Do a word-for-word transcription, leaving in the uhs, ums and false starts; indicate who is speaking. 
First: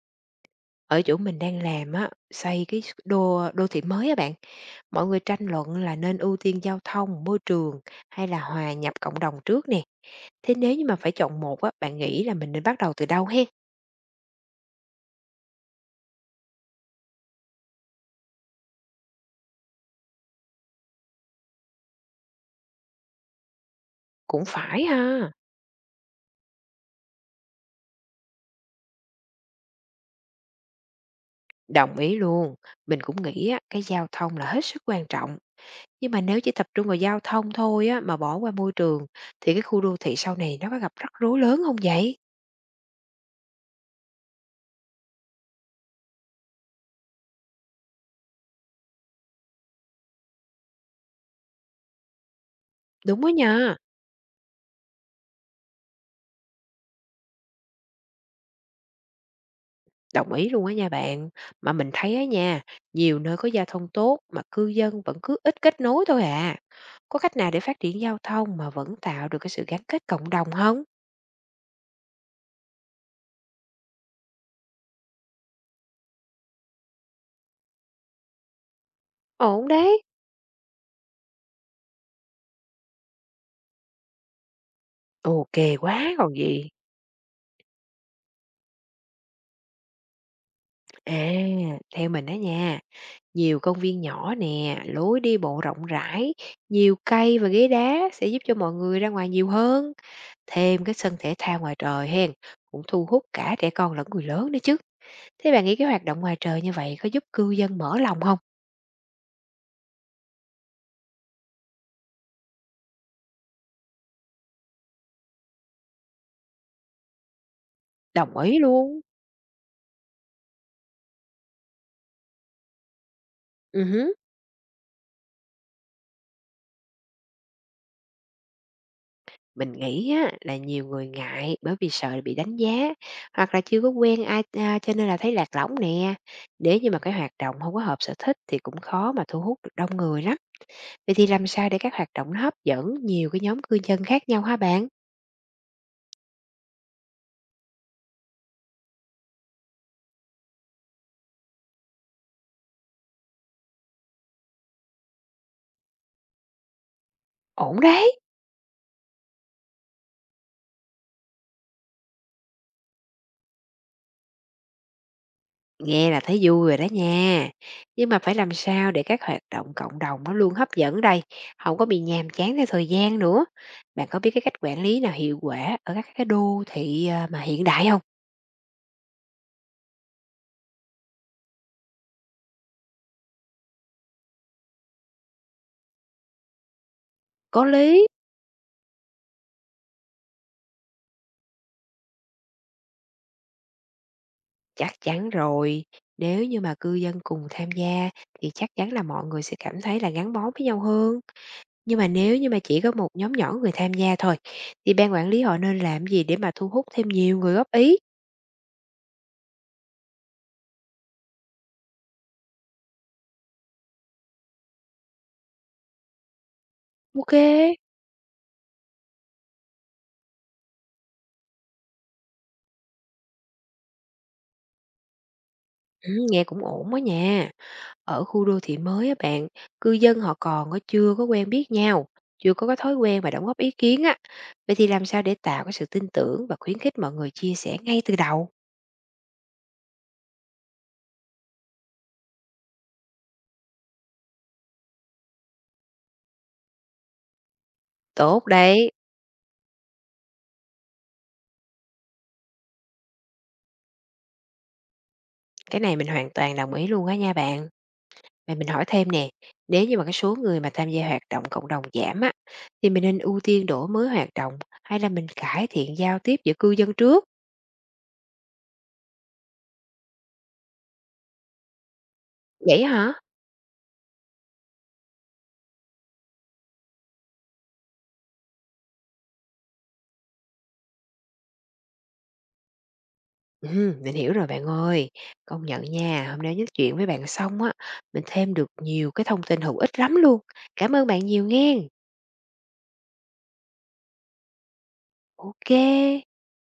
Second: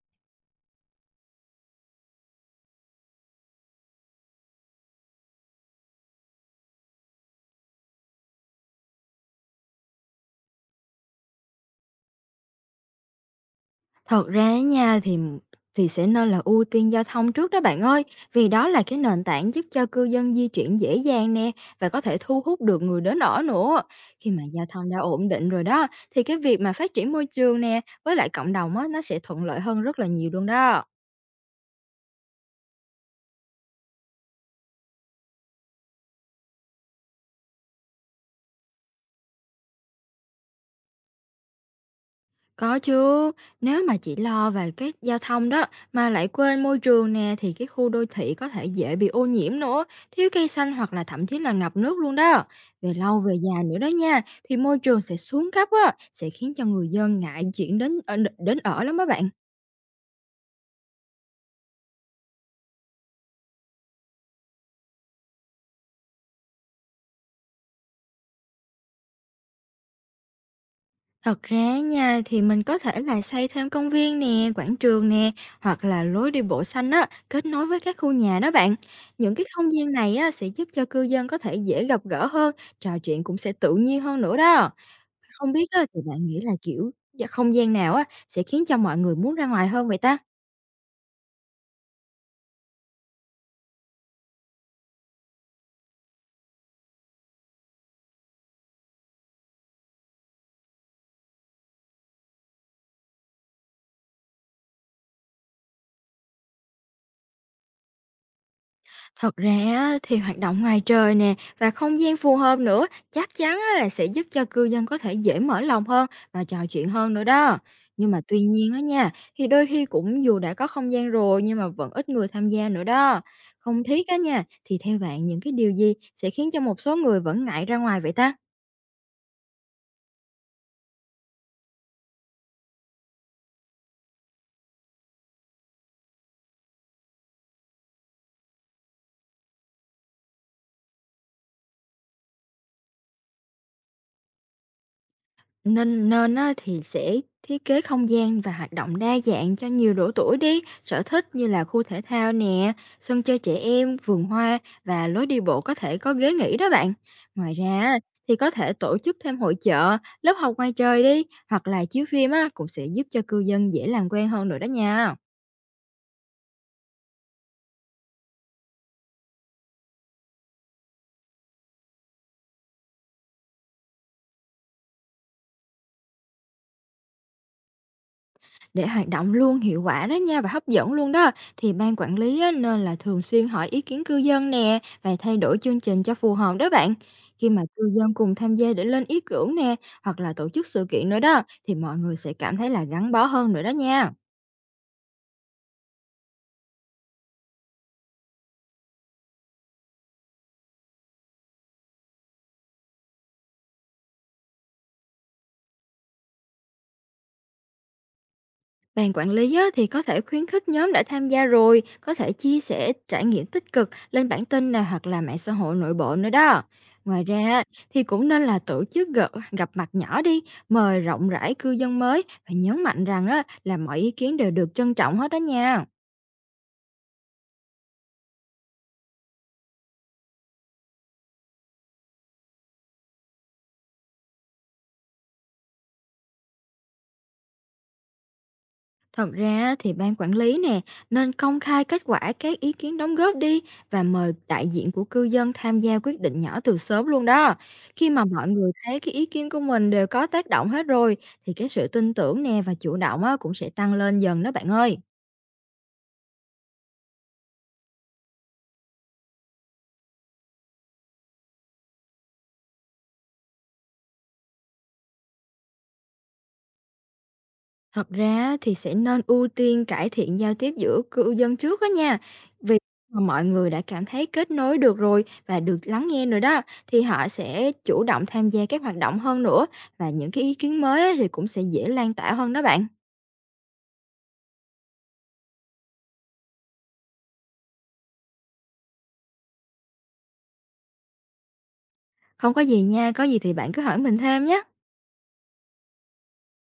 Speaker 1: Ở chỗ mình đang làm á, xây cái s đô đô thị mới á bạn, mọi người tranh luận là nên ưu tiên giao thông, môi trường hay là hòa nhập cộng đồng trước nè. Thế nếu như mà phải chọn một á, bạn nghĩ là mình nên bắt đầu từ đâu hen?
Speaker 2: Thật ra á nha thì thì sẽ nên là ưu tiên giao thông trước đó bạn ơi, vì đó là cái nền tảng giúp cho cư dân di chuyển dễ dàng nè và có thể thu hút được người đến ở nữa. Khi mà
Speaker 1: Cũng
Speaker 2: giao
Speaker 1: phải
Speaker 2: thông đã ổn
Speaker 1: ha.
Speaker 2: định rồi đó thì cái việc mà phát triển môi trường nè với lại cộng đồng á nó sẽ thuận lợi hơn rất là nhiều luôn đó.
Speaker 1: Đồng ý luôn. Mình cũng nghĩ á, cái giao thông là hết sức quan trọng. Nhưng mà nếu chỉ tập trung vào giao thông thôi á, mà bỏ qua môi trường thì cái khu đô thị sau này nó có gặp rắc rối lớn không vậy?
Speaker 2: Có chứ, nếu mà chỉ lo về cái giao thông đó mà lại quên môi trường nè thì cái khu đô thị có thể dễ bị ô nhiễm nữa, thiếu cây xanh hoặc là thậm chí là ngập nước luôn đó. Về lâu
Speaker 1: Đúng đó
Speaker 2: về dài
Speaker 1: nha.
Speaker 2: nữa đó nha, thì môi trường sẽ xuống cấp á, sẽ khiến cho người dân ngại chuyển đến ở- đến ở lắm đó bạn.
Speaker 1: Đồng ý luôn á nha bạn. Mà mình thấy á nha, nhiều nơi có giao thông tốt mà cư dân vẫn cứ ít kết nối thôi à. Có cách nào để phát triển giao thông mà vẫn tạo được cái sự gắn kết cộng đồng không?
Speaker 2: Thật ra nha thì mình có thể là xây thêm công viên nè, quảng trường nè hoặc là lối đi bộ xanh á kết nối với các khu nhà đó bạn. Những cái
Speaker 1: Ổn
Speaker 2: không gian
Speaker 1: đấy.
Speaker 2: này á sẽ giúp cho cư dân có thể dễ gặp gỡ hơn, trò chuyện cũng sẽ tự nhiên hơn nữa đó. Không
Speaker 1: Ok
Speaker 2: biết á, thì
Speaker 1: quá
Speaker 2: bạn
Speaker 1: còn
Speaker 2: nghĩ là
Speaker 1: gì.
Speaker 2: kiểu dạ, không gian nào á sẽ khiến cho mọi người muốn ra ngoài hơn vậy ta?
Speaker 1: À, theo mình đó nha, nhiều công viên nhỏ nè, lối đi bộ rộng rãi, nhiều cây và ghế đá sẽ giúp cho mọi người ra ngoài nhiều hơn. Thêm cái sân thể thao ngoài trời hen, cũng thu hút cả trẻ con lẫn người lớn nữa chứ. Thế bạn nghĩ cái hoạt động ngoài trời như vậy có giúp cư dân mở lòng không?
Speaker 2: Thật ra á, thì hoạt động ngoài trời nè và không gian phù hợp nữa chắc chắn á, là sẽ giúp cho cư dân có thể dễ mở lòng hơn và trò chuyện hơn nữa đó. Nhưng mà
Speaker 1: Đồng
Speaker 2: tuy
Speaker 1: ý
Speaker 2: nhiên á
Speaker 1: luôn.
Speaker 2: nha, thì đôi khi cũng dù đã có không gian rồi nhưng mà vẫn ít người tham gia nữa đó. Không
Speaker 1: Ừm
Speaker 2: thiết
Speaker 1: hứm.
Speaker 2: á nha, thì theo bạn những cái điều gì sẽ khiến cho một số người vẫn ngại ra ngoài vậy ta?
Speaker 1: Mình nghĩ á là nhiều người ngại bởi vì sợ bị đánh giá, hoặc là chưa có quen ai, a, cho nên là thấy lạc lõng nè. Nếu như mà cái hoạt động không có hợp sở thích thì cũng khó mà thu hút được đông người lắm. Vậy thì làm sao để các hoạt động nó hấp dẫn nhiều cái nhóm cư dân khác nhau hả bạn?
Speaker 2: Nên nên á thì sẽ thiết kế không gian và hoạt động đa dạng cho nhiều độ tuổi đi, sở thích như là khu thể thao nè, sân chơi trẻ em, vườn hoa và lối đi bộ có thể có ghế nghỉ đó bạn. Ngoài ra
Speaker 1: Ổn
Speaker 2: á,
Speaker 1: đấy!
Speaker 2: thì có thể tổ chức thêm hội chợ, lớp học ngoài trời đi, hoặc là chiếu phim á cũng sẽ giúp cho cư dân dễ làm quen hơn nữa đó nha.
Speaker 1: Nghe là thấy vui rồi đó nha. Nhưng mà phải làm sao để các hoạt động cộng đồng nó luôn hấp dẫn đây, không có bị nhàm chán theo thời gian nữa. Bạn có biết cái cách quản lý nào hiệu quả ở các cái đô thị à, mà hiện đại không?
Speaker 2: Để hoạt động luôn hiệu quả đó nha và hấp dẫn luôn đó, thì ban quản lý á, nên là thường xuyên hỏi ý kiến cư dân nè và thay đổi chương trình cho phù hợp đó bạn. Khi mà
Speaker 1: Có
Speaker 2: cư
Speaker 1: lý.
Speaker 2: dân cùng tham gia để lên ý tưởng nè hoặc là tổ chức sự kiện nữa đó, thì mọi người sẽ cảm thấy là gắn bó hơn nữa đó nha.
Speaker 1: Chắc chắn rồi. Nếu như mà cư dân cùng tham gia thì chắc chắn là mọi người sẽ cảm thấy là gắn bó với nhau hơn. Nhưng mà nếu như mà chỉ có một nhóm nhỏ người tham gia thôi thì ban quản lý họ nên làm gì để mà thu hút thêm nhiều người góp ý?
Speaker 2: Ban quản lý á, thì có thể khuyến khích nhóm đã tham gia rồi, có thể chia sẻ trải nghiệm tích cực lên bản tin nào hoặc là mạng xã hội nội bộ nữa đó. Ngoài
Speaker 1: Ok.
Speaker 2: ra á, thì cũng nên là tổ chức gặp, gặp mặt nhỏ đi, mời rộng rãi cư dân mới và nhấn mạnh rằng á, là mọi ý kiến đều được trân trọng hết đó nha.
Speaker 1: Ừ, nghe cũng ổn đó nha. Ở khu đô thị mới á bạn, cư dân họ còn có chưa có quen biết nhau, chưa có cái thói quen và đóng góp ý kiến á, vậy thì làm sao để tạo cái sự tin tưởng và khuyến khích mọi người chia sẻ ngay từ đầu?
Speaker 2: Thật ra á, thì ban quản lý nè nên công khai kết quả các ý kiến đóng góp đi và mời đại diện của cư dân tham gia quyết định nhỏ từ sớm luôn đó. Khi mà
Speaker 1: Tốt
Speaker 2: mọi người
Speaker 1: đấy.
Speaker 2: thấy cái ý kiến của mình đều có tác động hết rồi, thì cái sự tin tưởng nè và chủ động á, cũng sẽ tăng lên dần đó bạn ơi.
Speaker 1: Cái này mình hoàn toàn đồng ý luôn á nha bạn. Vậy mình hỏi thêm nè, nếu như mà cái số người mà tham gia hoạt động cộng đồng giảm á thì mình nên ưu tiên đổi mới hoạt động hay là mình cải thiện giao tiếp giữa cư dân trước?
Speaker 2: Thật ra thì sẽ nên ưu tiên cải thiện giao tiếp giữa cư dân trước đó nha. Vì
Speaker 1: Vậy hả?
Speaker 2: mà mọi người đã cảm thấy kết nối được rồi và được lắng nghe rồi đó, thì họ sẽ chủ động tham gia các hoạt động hơn nữa và những cái ý kiến mới á thì cũng sẽ dễ lan tỏa hơn đó bạn.
Speaker 1: Ừm, mình hiểu rồi bạn ơi. Công nhận nha, hôm nay nói chuyện với bạn xong á, mình thêm được nhiều cái thông tin hữu ích lắm luôn. Cảm ơn bạn nhiều nghen.
Speaker 2: Không có gì nha, có gì thì bạn cứ hỏi mình thêm nhé.
Speaker 1: Ok.